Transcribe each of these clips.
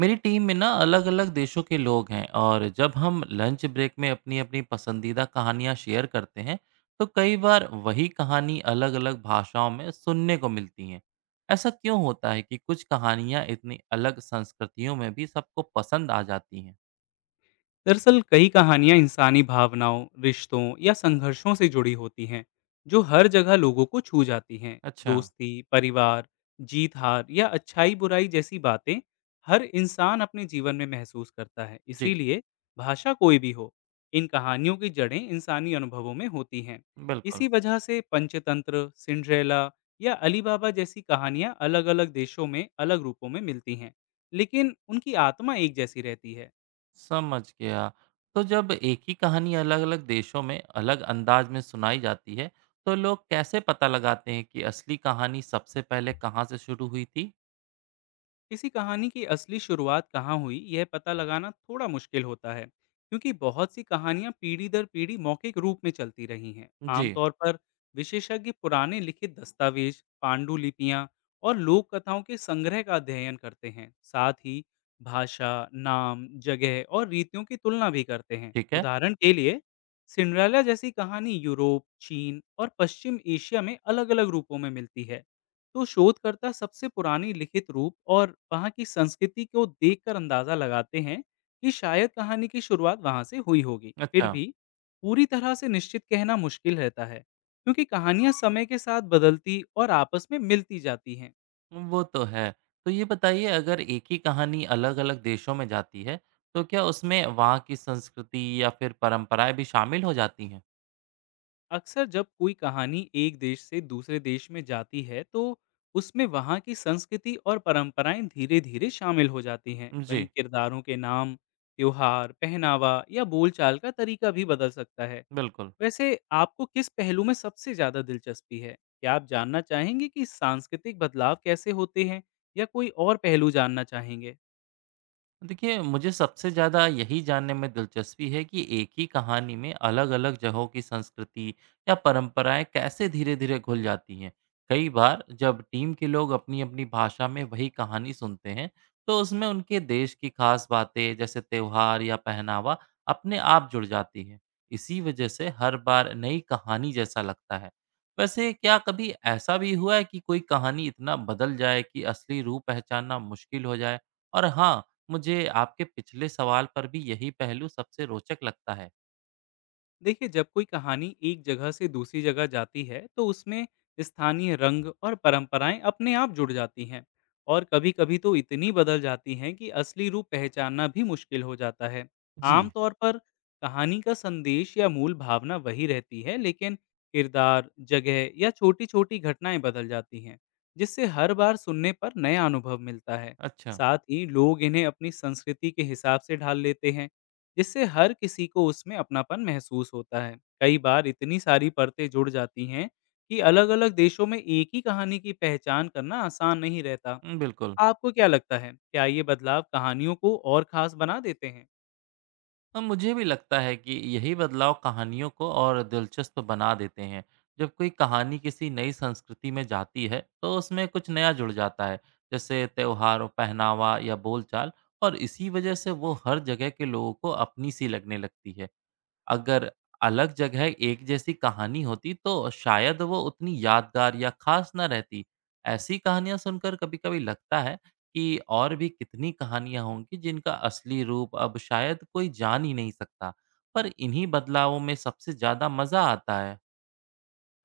मेरी टीम में ना अलग अलग देशों के लोग हैं और जब हम लंच ब्रेक में अपनी अपनी पसंदीदा कहानियाँ शेयर करते हैं तो कई बार वही कहानी अलग अलग भाषाओं में सुनने को मिलती हैं। ऐसा क्यों होता है कि कुछ कहानियाँ इतनी अलग संस्कृतियों में भी सबको पसंद आ जाती हैं? दरअसल कई कहानियां इंसानी भावनाओं, रिश्तों या संघर्षों से जुड़ी होती हैं, जो हर जगह लोगों को छू जाती हैं। अच्छा। दोस्ती, परिवार, जीत हार या अच्छाई बुराई जैसी बातें हर इंसान अपने जीवन में महसूस करता है। जी। इसीलिए भाषा कोई भी हो, इन कहानियों की जड़ें इंसानी अनुभवों में होती हैं। बिल्कुल। इसी वजह से पंचतंत्र, सिंड्रेला या अलीबाबा जैसी कहानियां अलग अलग देशों में अलग रूपों में मिलती हैं, लेकिन उनकी आत्मा एक जैसी रहती है। समझ गया। तो जब एक ही कहानी अलग अलग देशों में अलग अंदाज में सुनाई जाती है तो लोग कैसे पता लगाते हैं कि असली कहानी सबसे पहले कहाँ से शुरू हुई थी? किसी कहानी की असली शुरुआत कहाँ हुई यह पता लगाना थोड़ा मुश्किल होता है, क्योंकि बहुत सी कहानियां पीढ़ी दर पीढ़ी मौखिक रूप में चलती रही हैं। जी, आमतौर पर विशेषज्ञ पुराने लिखित दस्तावेज, पांडुलिपियां और लोक कथाओं के संग्रह का अध्ययन करते हैं। साथ ही भाषा, नाम, जगह और रीतियों की तुलना भी करते हैं। ठीक है। उदाहरण के लिए, सिंड्रेला जैसी कहानी यूरोप, चीन और पश्चिम एशिया में अलग अलग रूपों में मिलती है, तो शोधकर्ता सबसे पुरानी लिखित रूप और वहाँ की संस्कृति को देखकर अंदाजा लगाते हैं कि शायद कहानी की शुरुआत वहाँ से हुई होगी। फिर अच्छा, भी पूरी तरह से निश्चित कहना मुश्किल रहता है, क्योंकि कहानियाँ समय के साथ बदलती और आपस में मिलती जाती हैं। वो तो है। तो ये बताइए, अगर एक ही कहानी अलग-अलग देशों में जाती है, तो क्या उसमें वहाँ की संस्कृति या फिर परंपराएँ भी शामिल हो जाती हैं? अक्सर जब कोई कहानी एक देश से दूसरे देश में जाती है, तो उसमें वहाँ की संस्कृति और परंपराएं धीरे धीरे शामिल हो जाती हैं। वहीं जी, किरदारों के नाम, त्योहार, पहनावा या बोलचाल का तरीका भी बदल सकता है। बिल्कुल। वैसे आपको किस पहलू में सबसे ज़्यादा दिलचस्पी है? क्या आप जानना चाहेंगे कि सांस्कृतिक बदलाव कैसे होते हैं, या कोई और पहलू जानना चाहेंगे? देखिए, मुझे सबसे ज़्यादा यही जानने में दिलचस्पी है कि एक ही कहानी में अलग-अलग जगहों की संस्कृति या परंपराएं कैसे धीरे-धीरे घुल जाती हैं। कई बार जब टीम के लोग अपनी-अपनी भाषा में वही कहानी सुनते हैं, तो उसमें उनके देश की खास बातें जैसे त्योहार या पहनावा अपने आप जुड़ जाती है। इसी वजह से हर बार नई कहानी जैसा लगता है। वैसे क्या कभी ऐसा भी हुआ है कि कोई कहानी इतना बदल जाए कि असली रूप पहचानना मुश्किल हो जाए? और हाँ, मुझे आपके पिछले सवाल पर भी यही पहलू सबसे रोचक लगता है। देखिए, जब कोई कहानी एक जगह से दूसरी जगह जाती है, तो उसमें स्थानीय रंग और परंपराएं अपने आप जुड़ जाती हैं, और कभी कभी तो इतनी बदल जाती हैं कि असली रूप पहचानना भी मुश्किल हो जाता है। जी। आमतौर पर कहानी का संदेश या मूल भावना वही रहती है, लेकिन किरदार, जगह या छोटी छोटी घटनाएं बदल जाती हैं, जिससे हर बार सुनने पर नया अनुभव मिलता है। अच्छा। साथ ही लोग इन्हें अपनी संस्कृति के हिसाब से ढाल लेते हैं, जिससे हर किसी को उसमें अपनापन महसूस होता है। कई बार इतनी सारी परतें जुड़ जाती हैं कि अलग-अलग देशों में एक ही कहानी की पहचान करना आसान नहीं रहता। हुँ, बिल्कुल। आपको क्या लगता है? क्या ये बदलाव कहानियों को और खास बना देते हैं? मुझे भी लगता है कि यही बदलाव कहानियों को और दिलचस्प बना देते हैं। जब कोई कहानी किसी नई संस्कृति में जाती है, तो उसमें कुछ नया जुड़ जाता है, जैसे त्योहार, पहनावा या बोलचाल, और इसी वजह से वो हर जगह के लोगों को अपनी सी लगने लगती है। अगर अलग जगह एक जैसी कहानी होती तो शायद वो उतनी यादगार या खास ना रहती। ऐसी कहानियाँ सुनकर कभी-कभी लगता है कि और भी कितनी कहानियाँ होंगी जिनका असली रूप अब शायद कोई जान ही नहीं सकता। पर इन्हीं बदलावों में सबसे ज़्यादा मज़ा आता है।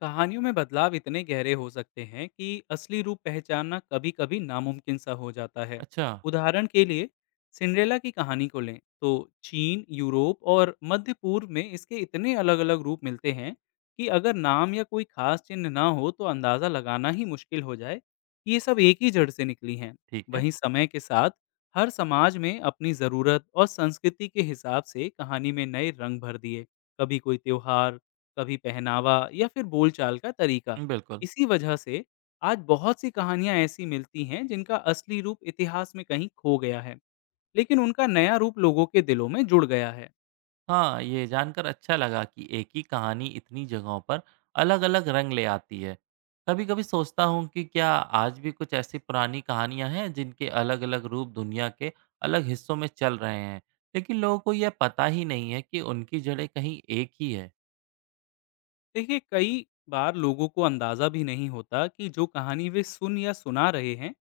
कहानियों में बदलाव इतने गहरे हो सकते हैं कि असली रूप पहचानना कभी कभी नामुमकिन सा हो जाता है। अच्छा। उदाहरण के लिए, सिंड्रेला की कहानी को लें, तो चीन, यूरोप और मध्य पूर्व में इसके इतने अलग अलग रूप मिलते हैं कि अगर नाम या कोई खास चिन्ह ना हो तो अंदाज़ा लगाना ही मुश्किल हो जाए कि ये सब एक ही जड़ से निकली हैं। ठीक है। वहीं समय के साथ हर समाज में अपनी ज़रूरत और संस्कृति के हिसाब से कहानी में नए रंग भर दिए, कभी कोई त्यौहार, कभी पहनावा या फिर बोलचाल का तरीका। बिल्कुल। इसी वजह से आज बहुत सी कहानियाँ ऐसी मिलती हैं जिनका असली रूप इतिहास में कहीं खो गया है, लेकिन उनका नया रूप लोगों के दिलों में जुड़ गया है। हाँ, ये जानकर अच्छा लगा कि एक ही कहानी इतनी जगहों पर अलग-अलग रंग ले आती है। कभी-कभी सोचता हूँ कि क्या आज भी कुछ ऐसी पुरानी कहानियाँ हैं जिनके अलग-अलग रूप दुनिया के अलग हिस्सों में चल रहे हैं, लेकिन लोगों को यह पता ही नहीं है कि उनकी जड़ें कहीं एक ही है। देखिए, कई बार लोगों को अंदाज़ा भी नहीं होता कि जो कहानी वे सुन या सुना रहे हैं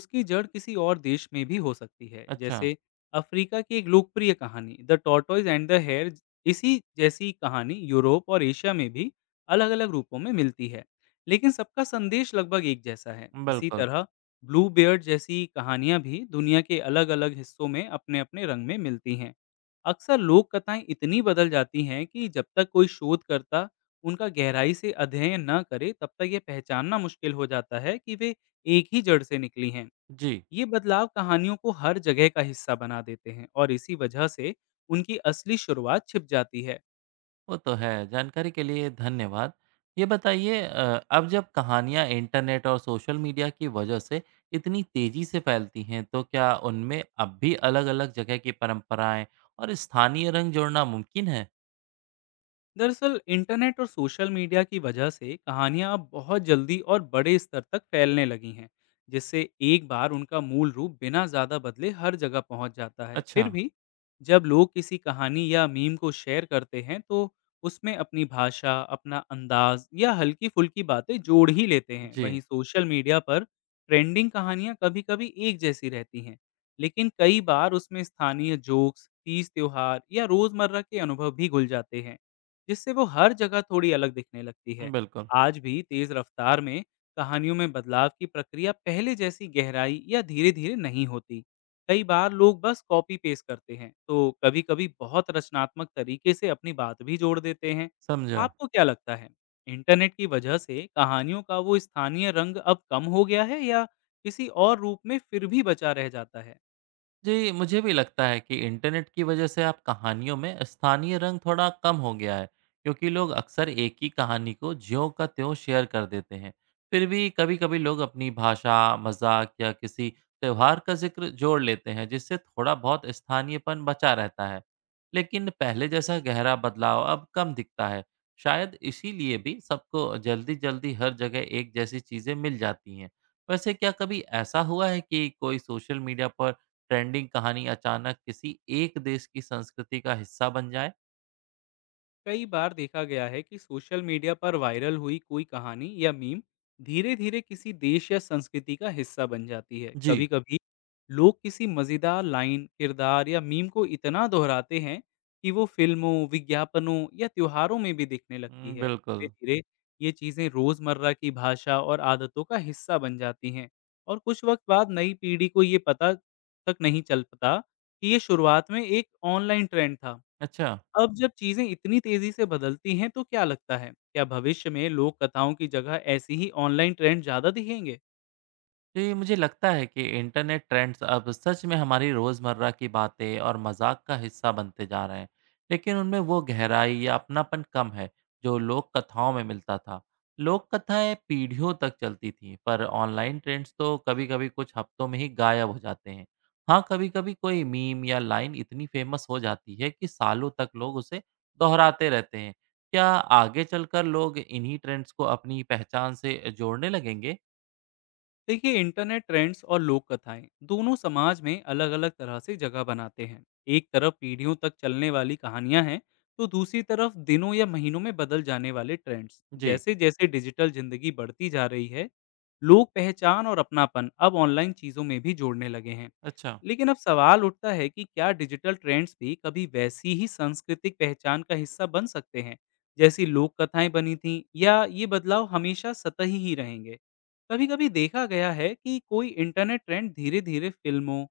उसकी जड़ किसी और देश में भी हो सकती है। अच्छा। जैसे, अफ्रीका की एक लोकप्रिय कहानी the tortoise and the hare, इसी जैसी कहानी यूरोप और एशिया में भी अलग अलग रूपों में मिलती है, लेकिन सबका संदेश लगभग एक जैसा है। इसी बिल्कुल। तरह ब्लू बियर्ड जैसी कहानियां भी दुनिया के अलग अलग हिस्सों में अपने अपने रंग में मिलती हैं। अक्सर लोक कथाएं इतनी बदल जाती हैं कि जब तक कोई शोधकर्ता उनका गहराई से अध्ययन न करें, तब तक ये पहचानना मुश्किल हो जाता है कि वे एक ही जड़ से निकली हैं। जी। ये बदलाव कहानियों को हर जगह का हिस्सा बना देते हैं, और इसी वजह से उनकी असली शुरुआत छिप जाती है। वो तो है। जानकारी के लिए धन्यवाद। ये बताइए, अब जब कहानियाँ इंटरनेट और सोशल मीडिया की वजह से इतनी तेज़ी से फैलती हैं, तो क्या उनमें अब भी अलग-अलग जगह की परंपराएँ और स्थानीय रंग जोड़ना मुमकिन है? दरअसल इंटरनेट और सोशल मीडिया की वजह से कहानियां अब बहुत जल्दी और बड़े स्तर तक फैलने लगी हैं, जिससे एक बार उनका मूल रूप बिना ज़्यादा बदले हर जगह पहुंच जाता है। फिर अच्छा। भी जब लोग किसी कहानी या मीम को शेयर करते हैं, तो उसमें अपनी भाषा, अपना अंदाज या हल्की फुल्की बातें जोड़ ही लेते हैं। जी, वहीं सोशल मीडिया पर ट्रेंडिंग कहानियां कभी कभी एक जैसी रहती हैं, लेकिन कई बार उसमें स्थानीय जोक्स, तीज त्योहार या रोज़मर्रा के अनुभव भी घुल जाते हैं, जिससे वो हर जगह थोड़ी अलग दिखने लगती है। बिल्कुल। आज भी तेज रफ्तार में कहानियों में बदलाव की प्रक्रिया पहले जैसी गहराई या धीरे-धीरे नहीं होती। कई बार लोग बस कॉपी पेस्ट करते हैं, तो कभी-कभी बहुत रचनात्मक तरीके से अपनी बात भी जोड़ देते हैं। समझा। आपको क्या लगता है, इंटरनेट की वजह से कहानियों का वो स्थानीय रंग अब कम हो गया है, या किसी और रूप में फिर भी बचा रह जाता है? जी, मुझे भी लगता है कि इंटरनेट की वजह से अब कहानियों में स्थानीय रंग थोड़ा कम हो गया है, क्योंकि लोग अक्सर एक ही कहानी को ज्यों का त्यों शेयर कर देते हैं। फिर भी कभी-कभी लोग अपनी भाषा, मजाक या किसी त्योहार का जिक्र जोड़ लेते हैं, जिससे थोड़ा बहुत स्थानीयपन बचा रहता है। लेकिन पहले जैसा गहरा बदलाव अब कम दिखता है। शायद इसीलिए भी सबको जल्दी-जल्दी हर जगह एक जैसी चीजें मिल जाती हैं। वैसे क्या कभी ऐसा हुआ है कि कोई सोशल मीडिया पर ट्रेंडिंग कहानी अचानक किसी एक देश की संस्कृति का हिस्सा बन जाए? कई बार देखा गया है कि सोशल मीडिया पर वायरल हुई कोई कहानी या मीम धीरे धीरे किसी देश या संस्कृति का हिस्सा बन जाती है। कभी जी। कभी लोग किसी मजेदार लाइन, किरदार या मीम को इतना दोहराते हैं कि वो फिल्मों, विज्ञापनों या त्योहारों में भी दिखने लगती हुँ, है। धीरे बिल्कुल। धीरे ये चीजें रोजमर्रा की भाषा और आदतों का हिस्सा बन जाती हैं, और कुछ वक्त बाद नई पीढ़ी को ये पता तक नहीं चल पाता कि ये शुरुआत में एक ऑनलाइन ट्रेंड था। अच्छा। अब जब चीज़ें इतनी तेज़ी से बदलती हैं, तो क्या लगता है, क्या भविष्य में लोक कथाओं की जगह ऐसी ही ऑनलाइन ट्रेंड ज़्यादा दिखेंगे? जी, मुझे लगता है कि इंटरनेट ट्रेंड्स अब सच में हमारी रोज़मर्रा की बातें और मजाक का हिस्सा बनते जा रहे हैं, लेकिन उनमें वो गहराई या अपनापन कम है, जो लोक कथाओं में मिलता था। लोक कथाएं पीढ़ियों तक चलती थीं, पर ऑनलाइन ट्रेंड्स तो कभी-कभी कुछ हफ्तों में ही गायब हो जाते हैं। हाँ, कभी-कभी कोई मीम या लाइन इतनी फेमस हो जाती है कि सालों तक लोग उसे दोहराते रहते हैं। क्या आगे चलकर लोग इन्हीं ट्रेंड्स को अपनी पहचान से जोड़ने लगेंगे? देखिए, इंटरनेट ट्रेंड्स और लोक कथाएं दोनों समाज में अलग अलग तरह से जगह बनाते हैं। एक तरफ पीढ़ियों तक चलने वाली कहानियां हैं, तो दूसरी तरफ दिनों या महीनों में बदल जाने वाले ट्रेंड्स। जी। जैसे जैसे डिजिटल जिंदगी बढ़ती जा रही है, लोग पहचान और अपनापन अब ऑनलाइन चीज़ों में भी जोड़ने लगे हैं। अच्छा। लेकिन अब सवाल उठता है कि क्या डिजिटल ट्रेंड्स भी कभी वैसी ही सांस्कृतिक पहचान का हिस्सा बन सकते हैं जैसी लोक कथाएं बनी थीं, या ये बदलाव हमेशा सतही ही रहेंगे। कभी-कभी देखा गया है कि कोई इंटरनेट ट्रेंड धीरे-धीरे फिल्मों,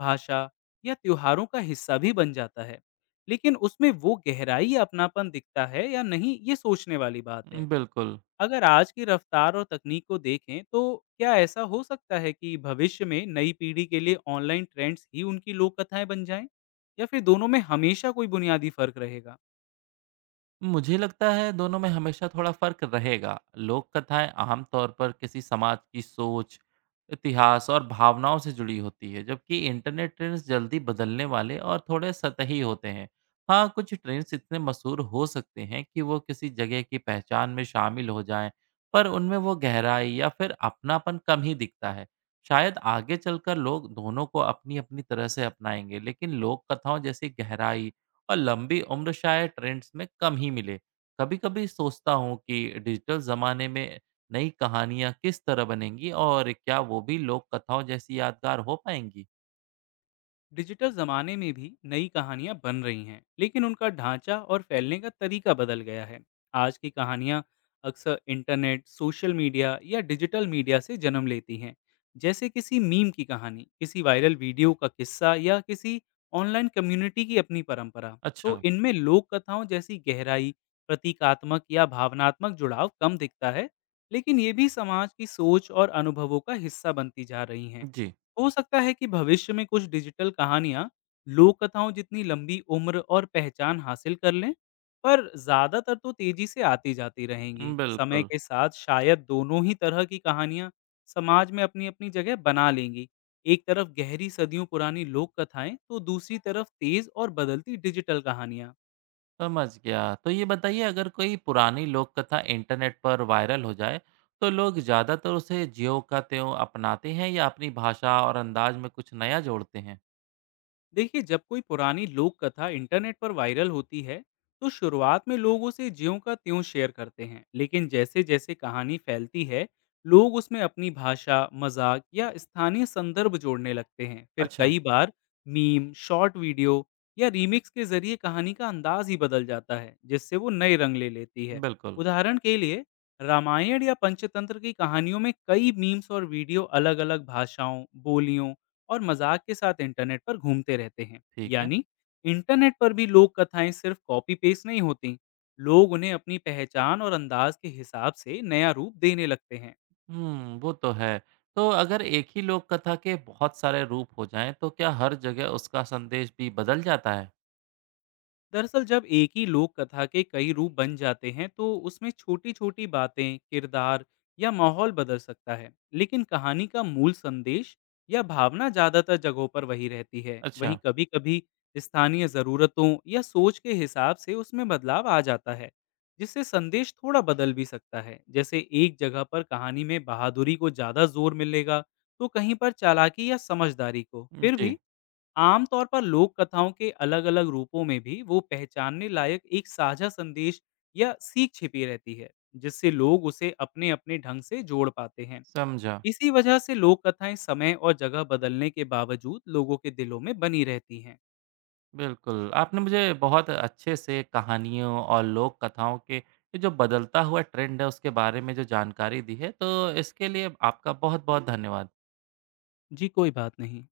भाषा या त्योहारों का हिस्सा भी बन जाता है। लेकिन उसमें वो गहराई या अपनापन दिखता है या नहीं, ये सोचने वाली बात है। बिल्कुल। अगर आज की रफ्तार और तकनीक को देखें, तो क्या ऐसा हो सकता है कि भविष्य में नई पीढ़ी के लिए ऑनलाइन ट्रेंड्स ही उनकी लोक कथाएँ बन जाएँ? या फिर दोनों में हमेशा कोई बुनियादी फ़र्क रहेगा? मुझे लगता है दोनों में हमेशा थोड़ा फ़र्क रहेगा। लोक कथाएँ आम तौर पर किसी समाज की सोच, इतिहास और भावनाओं से जुड़ी होती है, जबकि इंटरनेट ट्रेंड्स जल्दी बदलने वाले और थोड़े सतही होते हैं। हाँ, कुछ ट्रेंड्स इतने मशहूर हो सकते हैं कि वो किसी जगह की पहचान में शामिल हो जाएँ, पर उनमें वो गहराई या फिर अपनापन कम ही दिखता है। शायद आगे चलकर लोग दोनों को अपनी-अपनी तरह से अपनाएँगे, लेकिन लोक कथाओं जैसी गहराई और लंबी उम्र शायद ट्रेंड्स में कम ही मिले। कभी-कभी सोचता हूँ कि डिजिटल ज़माने में नई कहानियाँ किस तरह बनेंगी और क्या वो भी लोक कथाओं जैसी यादगार हो पाएँगी? डिजिटल जमाने में भी नई कहानियां बन रही हैं, लेकिन उनका ढांचा और फैलने का तरीका बदल गया है। आज की कहानियां अक्सर इंटरनेट, सोशल मीडिया या डिजिटल मीडिया से जन्म लेती हैं, जैसे किसी मीम की कहानी, किसी वायरल वीडियो का किस्सा या किसी ऑनलाइन कम्युनिटी की अपनी परंपरा। तो अच्छा। इनमें लोक कथाओं जैसी गहराई, प्रतीकात्मक या भावनात्मक जुड़ाव कम दिखता है, लेकिन ये भी समाज की सोच और अनुभवों का हिस्सा बनती जा रही हैं। जी। हो सकता है कि भविष्य में कुछ डिजिटल कहानियाँ लोक कथाओं जितनी लंबी उम्र और पहचान हासिल कर लें, पर ज़्यादातर तो तेजी से आती जाती रहेंगी। समय बिल्कुल। के साथ शायद दोनों ही तरह की कहानियाँ समाज में अपनी अपनी जगह बना लेंगी, एक तरफ गहरी सदियों पुरानी लोक कथाएं, तो दूसरी तरफ तेज और बदलती डिजिटल कहानियाँ। समझ गया। तो ये बताइए, अगर कोई पुरानी लोक कथा इंटरनेट पर वायरल हो जाए, तो लोग ज़्यादातर उसे ज्यों का त्यों अपनाते हैं या अपनी भाषा और अंदाज में कुछ नया जोड़ते हैं? देखिए, जब कोई पुरानी लोक कथा इंटरनेट पर वायरल होती है, तो शुरुआत में लोग उसे ज्यों का त्यों शेयर करते हैं, लेकिन जैसे जैसे कहानी फैलती है, लोग उसमें अपनी भाषा, मजाक या स्थानीय संदर्भ जोड़ने लगते हैं। फिर अच्छा। कई बार मीम, शॉर्ट वीडियो या रीमिक्स के जरिए कहानी का अंदाज ही बदल जाता है, जिससे वो नए रंग ले लेती है। बिल्कुल। उदाहरण के लिए, रामायण या पंचतंत्र की कहानियों में कई मीम्स और वीडियो अलग अलग भाषाओं, बोलियों और मजाक के साथ इंटरनेट पर घूमते रहते हैं। ठीक है। यानी इंटरनेट पर भी लोक कथाएं सिर्फ कॉपी पेस्ट नहीं होती, लोग उन्हें अपनी पहचान और अंदाज के हिसाब से नया रूप देने लगते हैं। हुँ, वो तो है। तो अगर एक ही लोक कथा के बहुत सारे रूप हो जाएँ, तो क्या हर जगह उसका संदेश भी बदल जाता है? दरअसल जब एक ही लोक कथा के कई रूप बन जाते हैं, तो उसमें छोटी छोटी बातें, किरदार या माहौल बदल सकता है, लेकिन कहानी का मूल संदेश या भावना ज्यादातर जगहों पर वही रहती है। वहीं अच्छा। कभी कभी स्थानीय जरूरतों या सोच के हिसाब से उसमें बदलाव आ जाता है, जिससे संदेश थोड़ा बदल भी सकता है। जैसे एक जगह पर कहानी में बहादुरी को ज्यादा जोर मिलेगा, तो कहीं पर चालाकी या समझदारी को। फिर जी। भी आमतौर पर लोक कथाओं के अलग-अलग रूपों में भी वो पहचानने लायक एक साझा संदेश या सीख छिपी रहती है, जिससे लोग उसे अपने-अपने ढंग से जोड़ पाते हैं। समझा। इसी वजह से लोक कथाएं समय और जगह बदलने के बावजूद लोगों के दिलों में बनी रहती हैं। बिल्कुल, आपने मुझे बहुत अच्छे से कहानियों और लोक कथाओं के ये जो बदलता हुआ ट्रेंड है, उसके बारे में जो जानकारी दी है, तो इसके लिए आपका बहुत-बहुत धन्यवाद। जी, कोई बात नहीं।